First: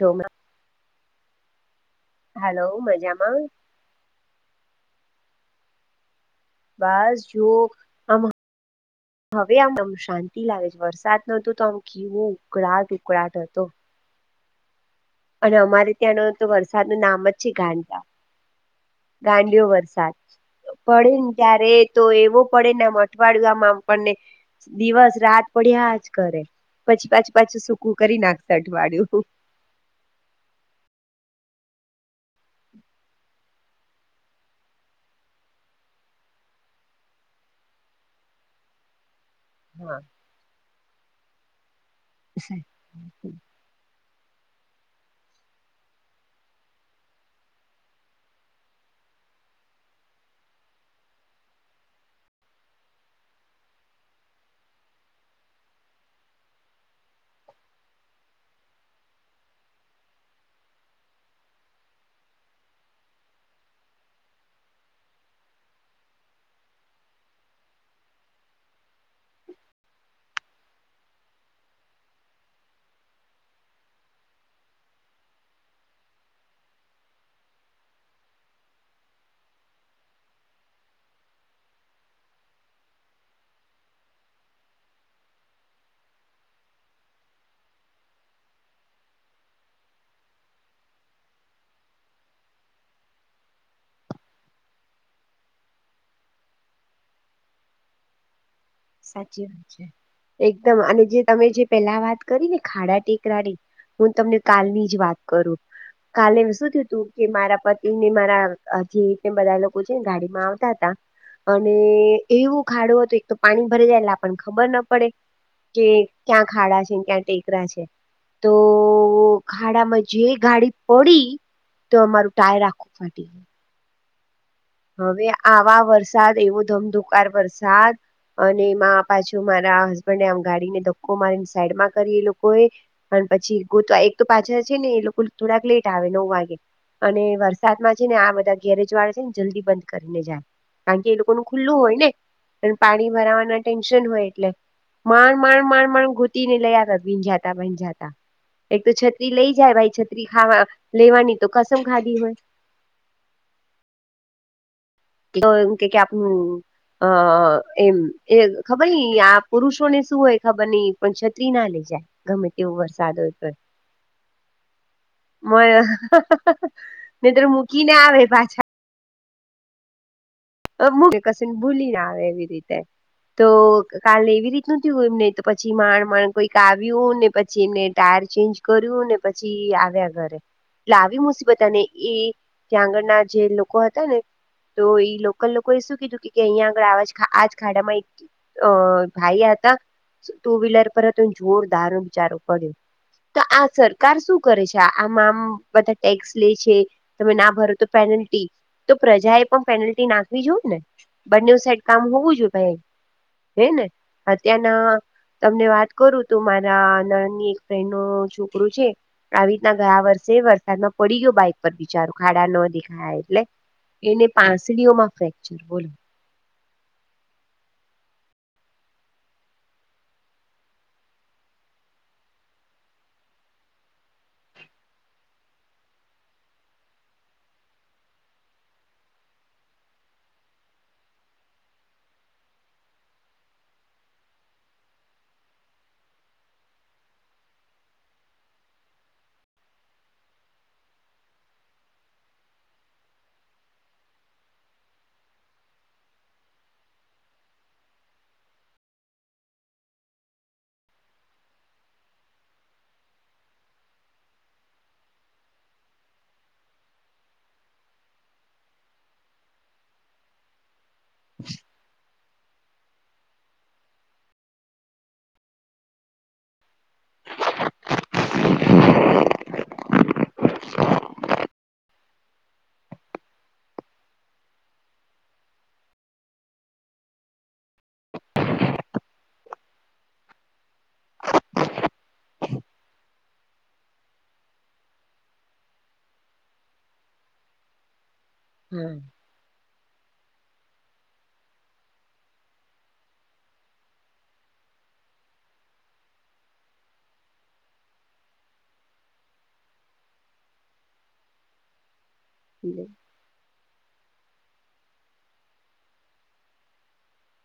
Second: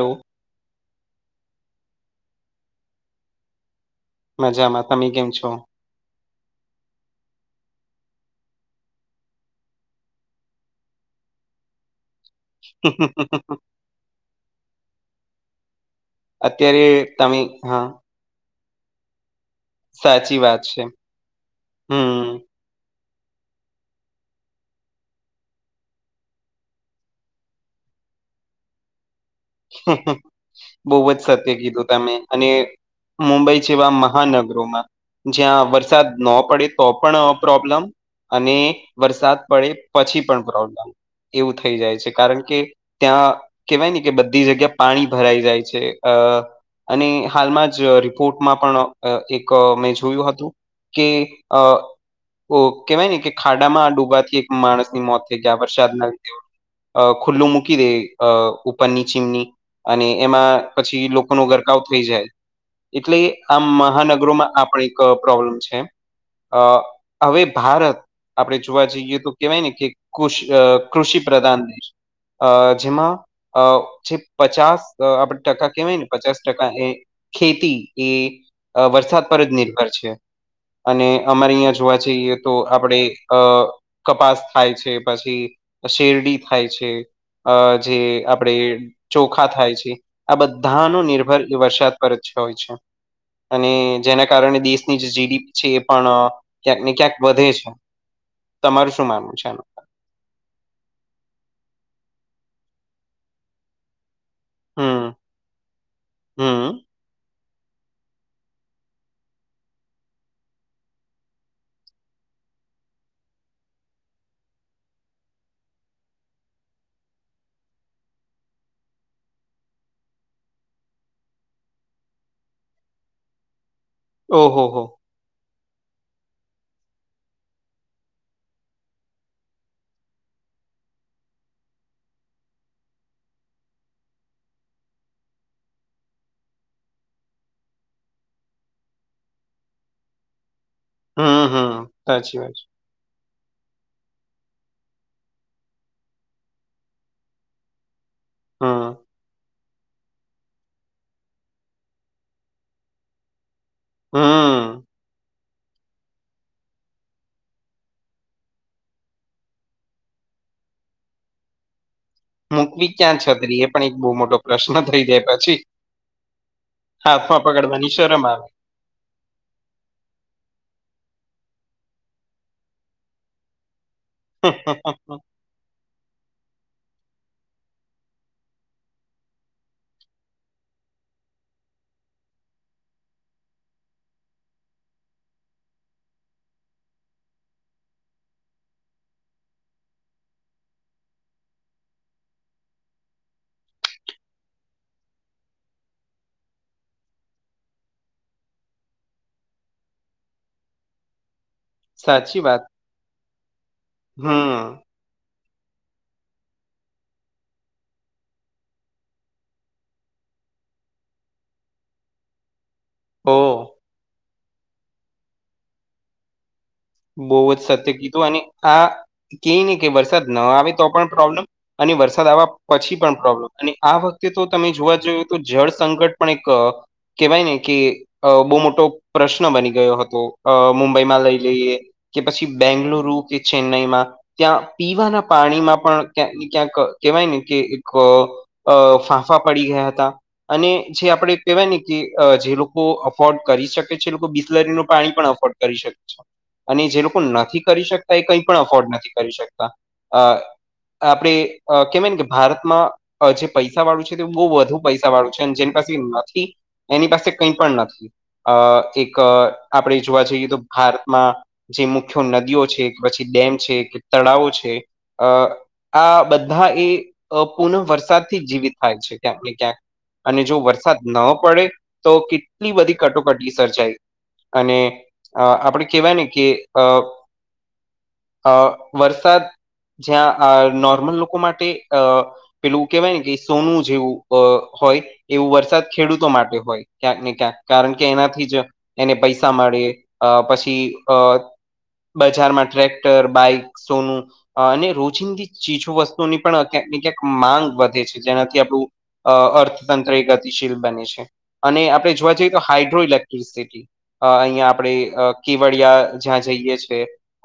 એ hello મજામાં મજામાં તમે કેમ છો બસ જોુક હવે આમમ શાંતિ લાગે છે વરસાદ ન હતું તો આમ કીવું હોવ કુરાટ કુળાટ હતો અને અમારે ત્યાંનો તો વરસાદ અત્યારે ન નામ જ તમે છે હા ગાંટા ગાંડિયો વરસાદ સાચી વાત છે પડે ને ત્યારે તો હમ એવો પડેને આ મઠવાડ ગમાં આપને દિવસ રાત પડ્યા જ કરે પછી પાછું પાછું સૂકું કરી નાખતા અઠવાડિું બહ જ સત્ય કીધું તમે અને મુંબઈ જેવા મહાનગર જ્યાં વરસાદ ન પડે તો પણ પ્રોબ્લમ અને વરસાદ પડે હા પછી પણ પ્રોબ્લેમ એવું થઈ જાય છે કારણ કે ત્યાં સાચી કેવાય ને કે બધી જગ્યા પાણી ભરાઈ જાય છે અ અને હાલમાં જ રિપોર્ટમાં પણ એક મેં જોયું હતું કે આ ઓ કેહેવાય ને કે ખાડામાં આ ડૂબાથી એક માણસની મોત થઈ ગયા વરસાદના લીધ અ ખુલ્લુ મુકીી દ અ ઉપર પની ચીમની અને એમાં પછી લોકો ન ગરકાવ થઈ જાય એટલે આ મહાનગરોમાં આપ એક પ્રોબ્લેમ છે અ હવે ભારત આપણે જોવા જઈએ તો કેવાય ને કે કૃષિ પ્રધાન દેશ અ જેમાં અ જે પચાસ આપડ ટકા કેવાય ને પચાસ ટકા એ ખેતી એ વરસાદ પર જ નિર્ભર છે અને અમારે અહીંયા જોવા જઈએ તો આપણે અ કપાસ થાય છે પછી શેરડી થાય છે અ જે આપણેે ચોખા થાય છે આ બધા ન નિર્ભર વરસાદ પર જ હોય છે અને જેના કારણે દેશની જે જીડીપી છે એ પણ ક્યાંક ને ક્યાંક વધે છે [inaudible] માનવું સાચી આનું વાત છે એકદમ અને જે તમે જે પેલા વાત કરી ને ખાડા ટેકરાની હું તમને કાલની જ હમ વાત કરું કાલે શું હમ થય તું કે મારા પતિ ને મારા જે ને બધા લોકો છે ને ગાડી માં આવતા હતા અને એવું ખાડું હતું એક તો પાણી ભરી જાય એટલા પણ ખબર ના પડે કે ક્યાં ખાડા છે ને ક્યાં ટેકરા છે તો ખાડામાં જે ગાડી પડી તો અમારું ટાય રાખવું ફટી ઓહ હો હવે આવા વરસાદ એવો ધમધુકાર વરસાદ અને એમાં પાછું મારા હસબન્ડને આ ગાડીને ધકો મારીને સાઈડમાં કરી એ લોકો એ પણ પછી ગોતવા એક તો પાછા છે ને એ લોકો થોડાક લેટ આવે નવ વાગે અને વરસાદમાં છે ને આ બધા ગેરેજ વાળા છે ને જલ્દી બંધ કરીને જાય કારણ કે એ લોકો ન હમ ખુલ્લું હમ હોય સાચી વાત છે ને પાણી ભરાવાના ટેન્શન હોય એટલે માણ માણ માણ માણ ગૂતી ને લયા આવ ભીંજાતા ભંજાતા એક હમ તો છત્રી લઈ જાય ભાઈ છત્રી ખાવા લેવાની તો કસમ ખાધી હોય હા તો એમ કે આપ અ એમ એ ખબર ન આ પુરુષો ને શું હોય ખબર નઈ પણ છત્રી ના લે જાય ગમે તેવું મૂકવી વરસાદ ક્યાં હોય તો છત્રી એ પણ એક બહુ મોટો પ્રશ્ન થઈ જાય પછી ને હાથમાં તો પકડવાની મૂકીને આવે શરમ પાછા ક ભૂલી ના આવે એવી રીતે તો કાલે એવી રીત ન થયય એમ નહી તો પછી માણ માણ કોઈક આવ્યું ને પછી એમને ટાયર ચેન્જ કર્યું ને પછી આવ્યા ઘરે એટલે આવી મુસીબત અને એ ત્યાં આગળના જે લોકો હતા ને તો એ લોકો એ શું કીધું કે અહીિયાં આગળ આજ ખાડામાં એક અ ભાઈયા હતા ટુ વ્હીલર પર હત જોરદારો બિચારો પડ્યો તો આ સરકાર શું કરે છે આમાં આમ બધા ટેક્સ લે છે તમે ના ભરો તો પેનલ્ટી તો પ્રજા એ પણ પેનલ્ટી નાખ આવી જોય ને બંને સાઈડ કામ હોવું સાચી જોઈએ વાત ભાઈ હે ને હમ અત્યારના તમને વાત કરું તો મારા નળની એક ફ્રેન્ડ નું છોકરું છે આવી રીતના ગયા વર્ષે વરસાદમાં પડી ગયો બાઈક પર બિચારુ ખાડા ન દે હા એટલે ઓ એને પાસડીઓમાં ફ્રેક્ચર બોલો બહુ જ સત્ય કીધું અને આ કેય ની કે વરસાદ ન આવે તો પણ પ્રોબ્લેમ અને વરસાદ આવવા પછી પણ પ્રોબ્લેમ અને આ વખતે તો તમે જોવા જઈએ તો જળ સંકટ પણ એક કેવાય ને કે અ બહુ મોટો પ્રશ્ન બની ગયો હતો અ મુંબઈમાં લઈ લઈએ કે પછી બેંગલુરુ કે ચેન્નાઈમાં ત્યાં પીવાના પાણીમાં પણ ક્યાંક ને ક્યાંક કેહેવાય ને કે એક અ ફાંફા પડી ગયા હતા અને જે આપડે કેહેવાય ને કે અ જે લોકો અફોર્ડ કરી શકે છે એ લોકો બિસ્લરીનું પાણી પણ અફોર્ડ કરી શક છો અને જે લોકો નથી કરી શકતા એ કંઈ પણ અફોર્ડ નથી કરી શકતા અ આપડે અ કેવાય ન કે ભારતમાં અ જે પૈસા વાળું છે તે બહુ વધુ પૈસા વાળું છે અને જેની પાસે નથી એની પાસે કઈ પણ નથી અ એક આપણે જોવા જઈએ તો ભારતમાં જે મુખ્ય નદીઓ છે કે પછી ડેમ છે કે તળાવો છે અ આ બધા એ અ પૂનઃ વરસાદથી જીવિત થાય છે ક્યાંક ને ક્યાંક અને જો વરસાદ ન પડે તો કેટલી બધી કટોકટી સર્જાય અને અ આપણે કેહેવાય ને કે અ અ વરસાદ જ્યાં આં નોર્મલ લોકો માટે અ પેલું કેવાય ને કે સોનું જેવું અ હોય એવું વરસાદ ખેડૂતો માટે હોય ક્યાંક ને ક્યાંક કારણ કે એનાથી જ્ય હા એને પૈસા મળે અ પછી અ બજારમાં ટ્રેક્ટર બાઈક સોનું અને રોજિંદી ચીજો વસ્તુની પણ ક્યાંક ને ક્યાંક માંગ વધે છે જેનાથી આપણું અ અર્થતંત્ર એ ગતિશીલ બને છે અને આપણે જોવા જઈ તો હાઇડ્રો ઇલેક્ટ્રિસિટી અ અહિયા આપડે અ કેવડિયા જ્યાં જઈએ છે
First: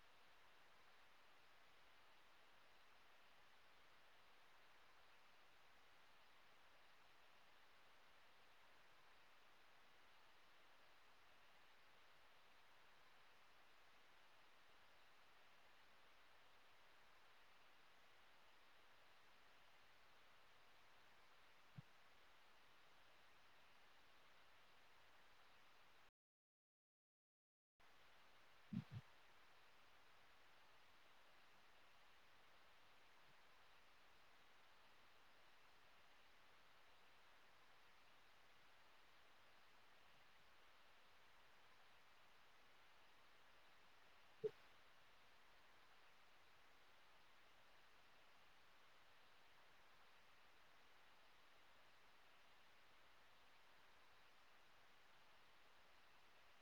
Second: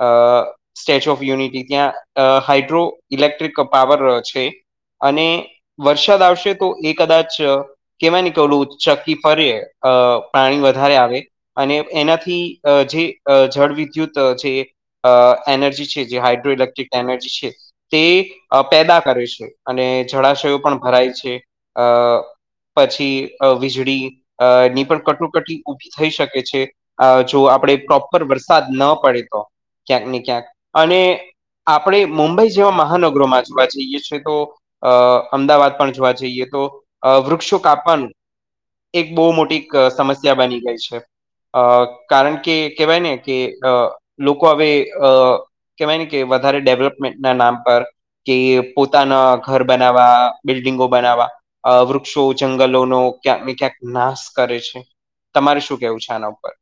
અ સ્ટેચ્યુ ઓફ યુનિટી ત્યાં અ હાઇડ્રો ઇલેક્ટ્રિક પાવર છે અને વરસાદ આવશે તો એ કદાચ કેવાય ને કે ઓલું ચક્કી ફરે અ પાણી વધારે આવે અને એનાથી અ જે અ જળ વિદ્યુત જે અ એનર્જી છે જે હાઇડ્રો ઇલેક્ટ્રિક એનર્જી છે તે અ પેદા કરે છે અને જળાશયો પણ ભરાય છે અ પછી અ વીજળી અ ની પણ કટોકટી ઊભી થઈ શકે છે અ જો આપણેે પ્રોપર વરસાદ ન પડે તો ક્યાંક ને ક્યાંક અને આપણે મુંબઈ જેવા મહાનગરોમાં જોવા જઈએ છીએ તો અ અમદાવાદ પણ જોવા જઈએ તો અ વૃક્ષો કાપવાનું એક બહુ મોટી ક સમસ્યા બની ગઈ છે અ કારણ કે કેહવાય ને કે અ લોકો હવે અ કહેવાય ને કે વધારે ડેવલપમેન્ટ ના નામ પર કે પોતાના ઘર બનાવા બિલ્ડિંગો બનાવવા અ વૃક્ષો જંગલોનો ક્યાંક ને ક્યાંક નાશ કરે છે તમારે શું કેવું છે આના ઉપર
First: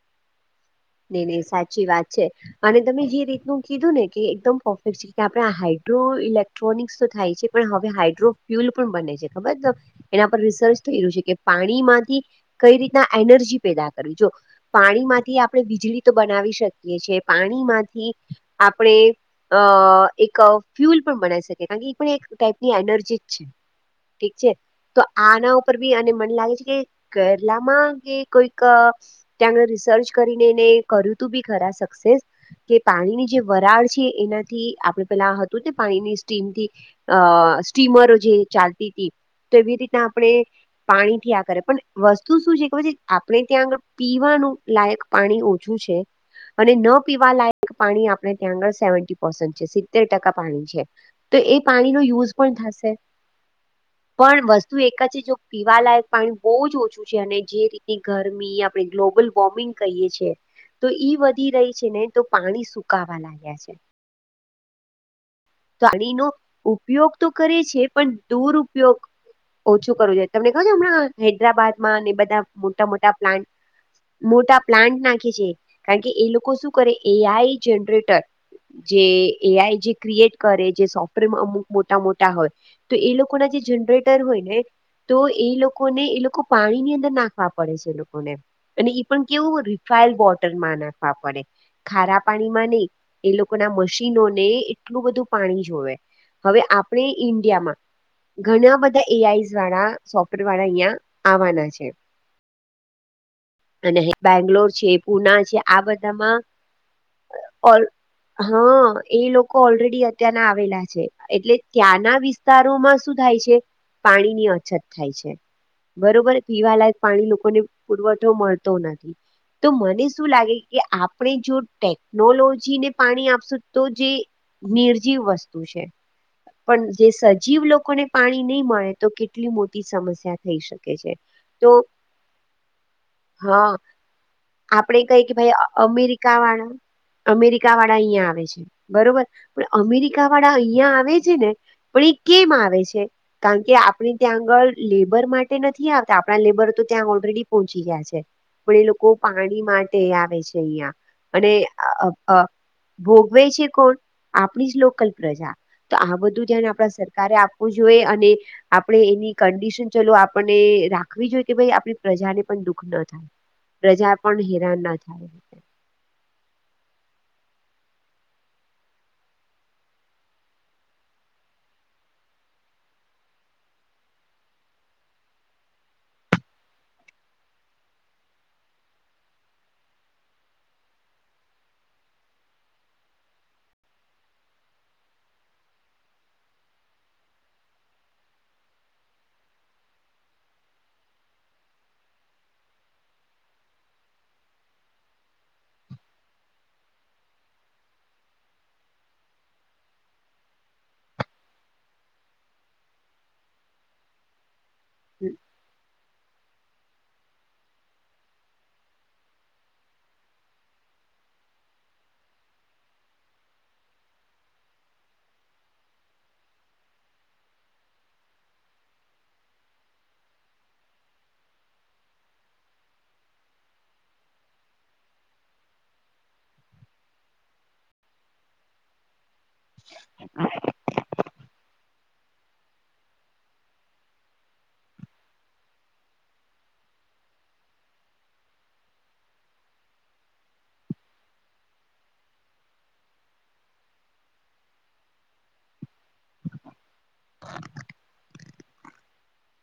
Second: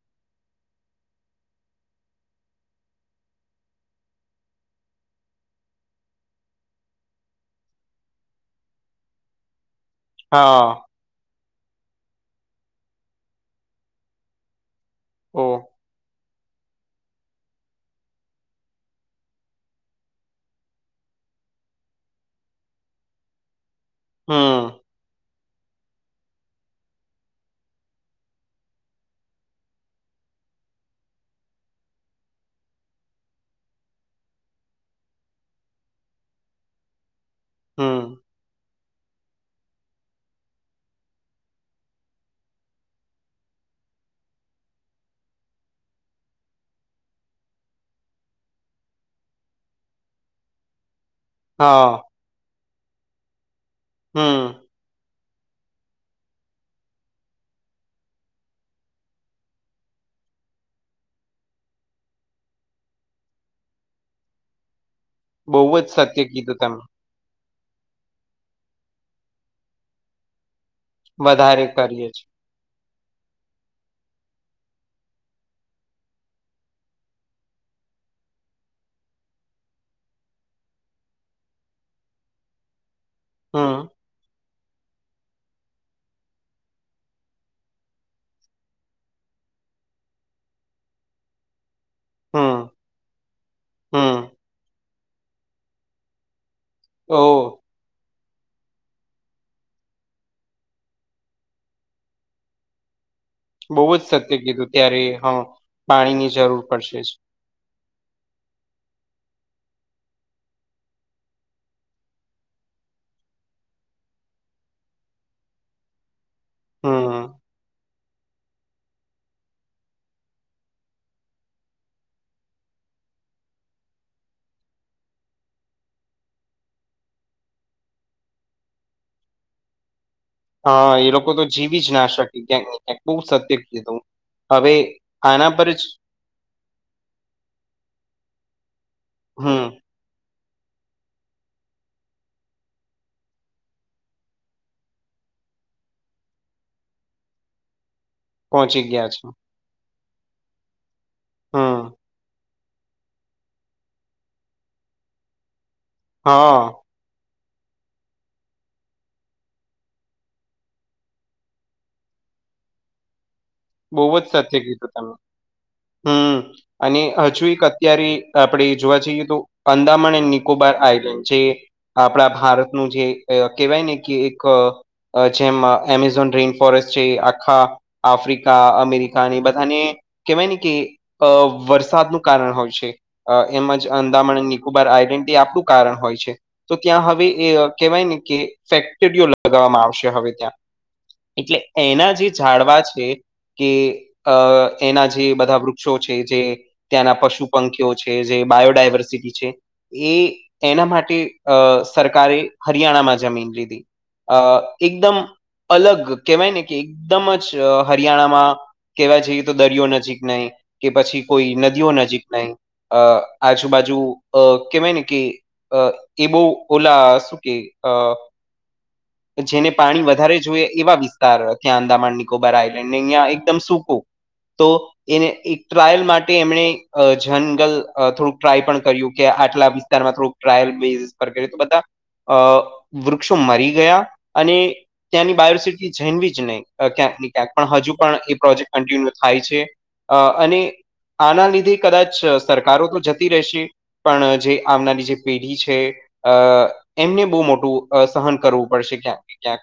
નહી નહી સાચી વાત છે અને તમે જે રીતનું કીધું ને કે એકદમ પરફેક્ટ છે કે આપણેે આ હાઇડ્રો ઇલેક- ટ્રોનિકસ તો થાય છે પણ હવે હાઇડ્રોફ્યુલ પણ બને છે, ખબર તમને એના પર હા રિસર્ચ થઈ રહ્યું છે કે પાણીમાંથી કઈ રીતના એનર્જી પેદા કરવી, જો પાણીમાંથી ઓ આપણે વીજળી તો બનાવી શકીએ છીએ, પાણી માંથી આપણે અ એક ફ્યુલ પણ બનાવી શકે આની પણ એક ટાઈપની એનર્જી જ છે. ઠીક છે હમ તો આના ઉપર ભી અને મને લાગે છે કે કેરલામાં જે કોઈક ત્યાં રિસર્ચ કરીને એને કર્યું તું ભી ખરા સકસેસ કે પાણીની જે વરાળ છે એનાથી આપણે પેલા હતું તે પાણીની સ્ટીમથી અ સ્ટીમરો હમ જે ચાલતી હતી તો એવી રીતના આપણે પાણી થી આ કરે પણ વસ્તુ શું છે કે પછી આપણે ત્યાં આંગ પીવાનું લાયક પાણી ઓછું છે. અને ન પીવા લાયક પાણી આપણે ત્યાં સેવન્ટિન પસન્ટ છે સિત્તેર ટકા પાણી છે. તો એ પાણીનો હા યુઝ પણ થશે પણ હમ વસ તું એક છે જો પીવાલાયક પાણી બો જ ઓછું છે અને જે રીતની ગરમી આપણે ગ્લોબલ વોર્મિંગ કહીએ છે તો ઈ વધી રહી છે ને તો પાણી સુકાવા લાગ્યા છે. બહુ જ સત્ય પાણીનો કીધું તમે ઉપયોગ તો કરે છે પણ દુરયોગ ઓછું કરવો જોઈ તમને ખબર હમણાં વધારે હૈદરાબાદમાં અને કરીએ એ છે બધા મોટા મોટા પ્લાન્ટ મોટા પ્લાન્ટ નાખે છે કારણ કે એ લોકો શું કરે એ આઈ જનરેટર જે એ આઈ જે ક્રિએટ કરે જે સોફ્ટવેર અમુક મોટા મોટા હોય તો એ લોકોના જે હમ જનરેટર હોય ને તો એ લોકોને એ લોકો પાણીની અંદર નાખવા પડે છે એ લોકોને અને ઈ પણ કેવું રિફાઈડ વોટરમાં નાખવા પડે. ખારા પાણીમાં હમ નઈ એ લોકો ના હમ મશીનોને એટલું બધું પાણી જોવે, હવે આપણે ઓ ઇન્ડિયામાં ઘણા બધા એ આઈ વાળા સોફ્ટવેર વાળા અહિયાં આવાના છે. બહુ અને જ સત્ય બેંગ્લોર કીધું છે, ત્યારે હા પુના છે, આ પાણીની બધામાં જરૂર પડશે જ ઓલ હા એ લોકો ઓલરેડી અત્યારના આવેલા છે એટલે ત્યાંના વિષ વતારોમાં શું થાય છે, પાણી ની અછત થાય છે બરોબર પીવાલાયક હમ પાણી લોકોને પુરવઠો મળતો નથી. તો મને શું લાગે કે આપણે જો ટેકનોલોજીને પાણી આપશું તો જે નિર્જીવ વસ્તુ છે. પણ જે સજીવ લોકોને પાણી નહી મળે તો કેટલી મોટી સમસ્યા થઈ શકે હા એ છે લોકો તો જીવી જ ના શકે કેમ‌ની બઉ સત્ય હા કીધું હવે આના પર જ કા વાળા અમેરિકા વાળા અહિયાં આવે છે બરોબર હમ પણ અમેરિકા વાળા અહિયાં આવે છે ને પણ એ કેમ આવે છે? કારણ કે આપણી ત્યાં આગળ લેબર માટે નથી આવતા આપણા લેબર તો ત્યાં ઓલરેડી પહોંચી ગયા છે પણ પહોંચી એ લોકો ગયા છે પાણી માટે આવે છે અહિયાં હમ અને ભોગવે છે કોણ આપણી જ લોકલ પ્રજા તો આ બધું ધ્યાન હા આપડા સરકારે આપ વું જોઈએ અને આપણે એની કંડિશન ચલો આપણને રાખવી જોઈએ કે ભાઈ આપણી પ્રજાને પણ દુઃખ ન થાય બહુ પ્રજા જ પણ સત્ય હેરાન કીધું ના તમે થાય. હમ અને હજુ એક અત્યારે આપડે જોવા જઈએ તો અંદામન અને નિકોબાર આઇલેન્ડ છે. આપડા ભારતનું જે કેવાય ને કે એક જેમ એમેઝોન રેન ફોરેસ્ટ છે આખા આફ્રિ કા અમેરિકા ને બધાને કેવાય ને કે અ વરસાદનું કારણ હોય છે. અ એમજ અંદામણ નિકોબાર આઈડેન્ટિ આપણું કારણ હોય છે. તો ત્યાં હવે એ કેવાય ને કે ફેક્ટરીઓ લગાવવામાં આવશે હવે ત્યાં એટલે એના જે ઝાડવા છે કે અ એના જે બધા વૃક્ષો છે જે ત્યાંના પશુ પંખીઓ છે જે બાયોડાયવર્સિટી છે એ એના માટે અ સરકારે હરિયાણામાં જમીન લીધી અ એકદમ અલગ કેવાય ને કે એકદમ જ હ હરિયાણામાં કેહેવાય છે ઈ તો દરિયો નજીક નહી કે પછી કોઈ નદીઓ નજીક નહી અ આજુબાજુ અ કેવાય ને કે અ એ બોવ ઓલા શું કે અ જેને પાણી વધારે જોઈએ એવા વિસ્તાર ત્યાં અંદામાન નિકોબાર આય ને અહિયાં એકદમ સૂકું તો એને એક ટ્રાયલ માટે એમણે આ જંગલ થોડુંક ટ્રાય પણ કર્યું કે આટલા વિસ્તારમાં થોડુક ટ્રાયલ બેસ પર કરી તો બધા અ વૃક્ષો મરી ગયા અને ત્યાંની બાયોસિટી જેનવી જ નહી ક્યાંક ને ક્યાંક પણ હજુ પણ એ પ્રોજેક્ટ કન્ટિન્યુ થાય છે, અ અને આના લીધે કદાચ સરકારો તો જતી રહેશે પણ જે આવનારી જે પેઢી છે, અ એમને બોવ મોટું અ સહન કરવું પડશે ક્યાંક ક્યાક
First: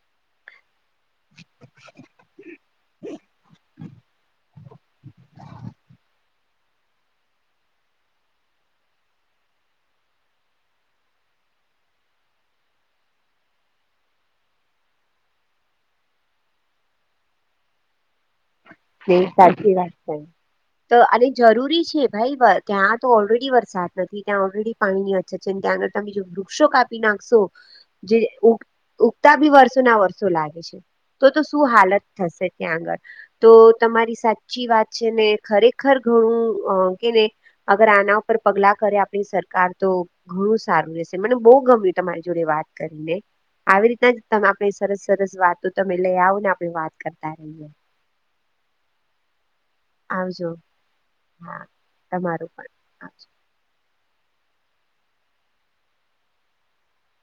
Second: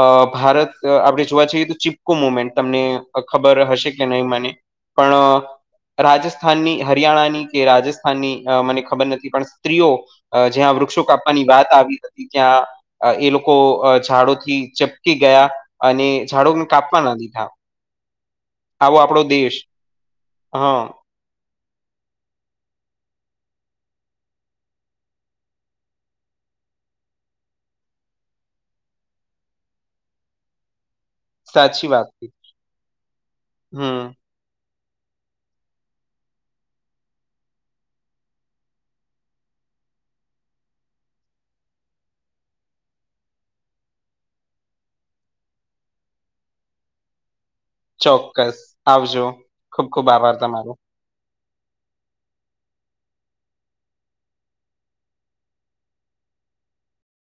અ ભારત આપણેે જોવા જઈએ તો ચી મુમેન્ટ તમને ખબર હશે કે નહી મને પણ રાજસ્થાનની હરિયાણાની કે રાજસ્થાનની મને ખબર નથી પણ સ્ત્રીઓ જ્યાં વૃક્ષો કાપવાની વાત આવી ત્યાં એ લોકો ઝાડોથી ચપકી ગયા અને ઝાડો કાપવા ના દીધા આવો આપણો એ દેશ સાચી વાત છે, હા તો અને જરૂરી છે ભાઈ ત્યાં તો ઓલરેડી વરસાદ નથી ત્યાં ઓલરેડી પાણીની અછત છે ને ત્યાના તમે જો વૃક્ષો કાપી નાખશો જે ઉગતા બી વર્ષો ના વર્ષો લાગે છે. તો તો શું સાચી હાલત વાત થશે ત્યાં આગળ તો હમ તમારી સાથ સાચી વાત છે ને ખરેખર ઘણું અ કેને અગર આના ઉપર પગલા કરે આપણી સરકાર તો ઘણું સારું રહેશે મને બો ગમ્યું તમારી જોડે વાત કરીને આવી રીતના જ તમે આપણે સરસ સરસ વાતો તમે લઈ આવ ને આપણે વાત કરતા રહીએ ચોક્કસ આવજો ખુબ ખુબ આભાર આવજો તમારો હા તમારું પણ